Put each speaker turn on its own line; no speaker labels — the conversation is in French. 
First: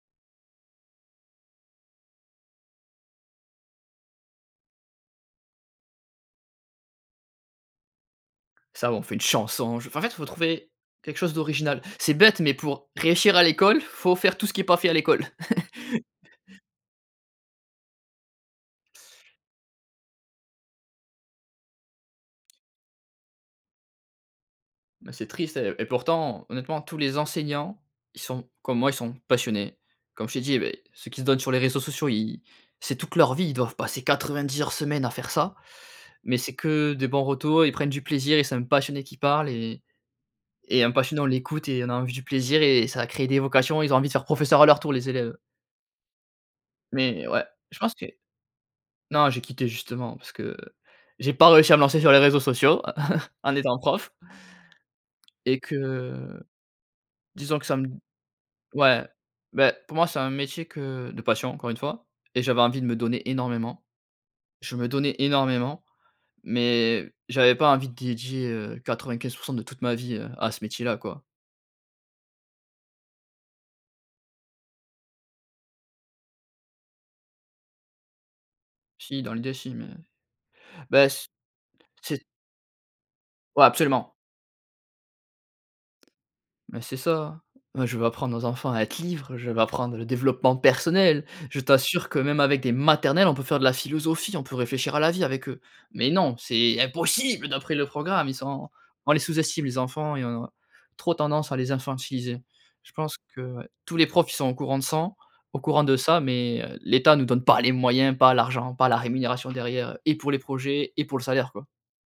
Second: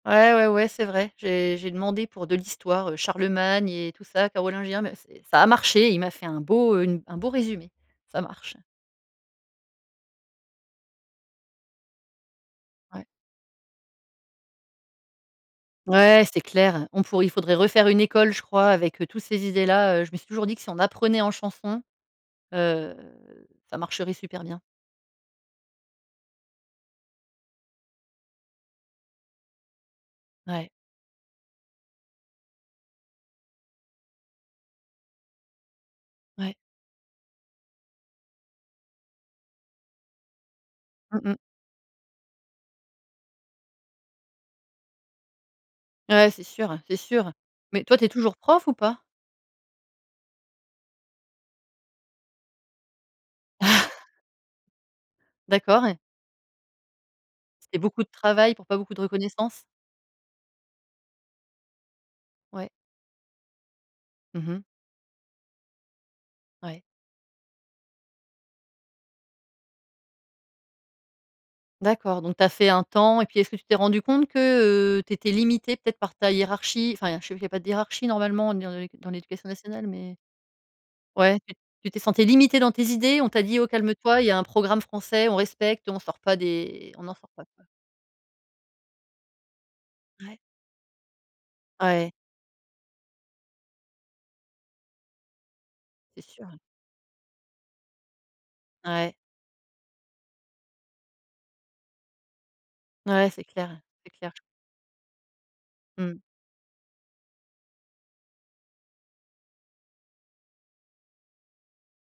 Ouais, ouais, ouais, c'est vrai. J'ai j'ai demandé pour de l'histoire, heu, Charlemagne et tout ça, carolingien, mais c'est ça a marché. Il m'a fait un beau, heu, une un beau résumé. Ça marche.
Ça ou on fait une chanson, j enfin, en fait, faut trouver quelque chose d'original. C'est bête mais pour
Ouais.
réussir à l'école, il faut faire tout ce qui est pas fait à l'école.
Ouais, c'est clair. On pourrait il faudrait refaire une école, je crois, avec, heu, tous ces idées là, heu. Je me suis toujours dit que si on apprenait en chanson, heu, ça marcherait super bien.
Ben, c'est triste et et pourtant, honnêtement, tous les enseignants, ils sont comme moi, ils sont passionnés. Comme je t'ai dit,
Ouais.
beh, ceux qui se donnent sur les réseaux sociaux, ils c'est toute leur vie. Ils doivent passer 90 heures semaine à faire ça mais c'est
Ouais.
que de bons retours, ils prennent du plaisir et c'est un passionné qui parle et et un
Mmh
passionné, on
mh.
l'écoute et on a envie du plaisir et ça va créer des vocations, ils ont envie de faire professeur à leur tour, les élèves
Ouais, c'est sûr, c'est
mais
sûr.
ouais, je
Mais
pense
toi, tu
que
es toujours prof ou pas?
non, j'ai quitté, justement, parce que j'ai pas réussi à me lancer sur les réseaux sociaux en étant prof et
D'accord.
que disons que ça
C'est
m
beaucoup de travail pour pas beaucoup de
ouais,
reconnaissance.
beh, pour moi, c'est un métier que de passion encore 1 fois et j'avais
Ouais.
envie de me donner énormément.
Mmh mh.
Je me donnais énormément,
Ouais.
mais j'avais pas envie de dédier, heu, 95 % de toute ma vie à ce métier là, quoi.
D'accord, donc tu as fait un temps. Et puis, est-ce que tu t'es rendu compte que, heu, tu étais limité peut-être par ta hiérarchie? Enfin je sais qu'il y a pas de hiérarchie normalement dans le dans
Si, dans
l'éducation
l'idée si,
nationale,
mais,
mais,
ben, c
ouais tu tu t'es sentie
c'est
limité dans tes idées, on t'a dit: «Oh,
Ouais,
calme
absolument.
toi, il y a un programme français, on respecte, on sort pas
Mais
des
c'est
on n'en sort
ça,
pas», quoi?
bah, je veux apprendre aux enfants à être libre, je veux apprendre le
Ouais.
développement personnel, je t'assure
Ouais.
que même avec des maternelles, on peut faire de la philosophie, on peut réfléchir à la vie avec eux. Mais
C'est
non,
sûr.
c'est impossible! D'après le programme, ils sont on
Ouais.
les sous-estime, les enfants et on a trop tendance à les infantiliser. Je pense
Ouais,
que,
c'est
ouais,
clair,
tous les
c'est
profs,
clair,
ils
j
sont au courant de sang au courant de ça
Mmh.
mais, heu, l'État nous donne pas les moyens, pas l'argent, pas la rémunération derrière, heu, et pour les projets et pour le salaire, quoi.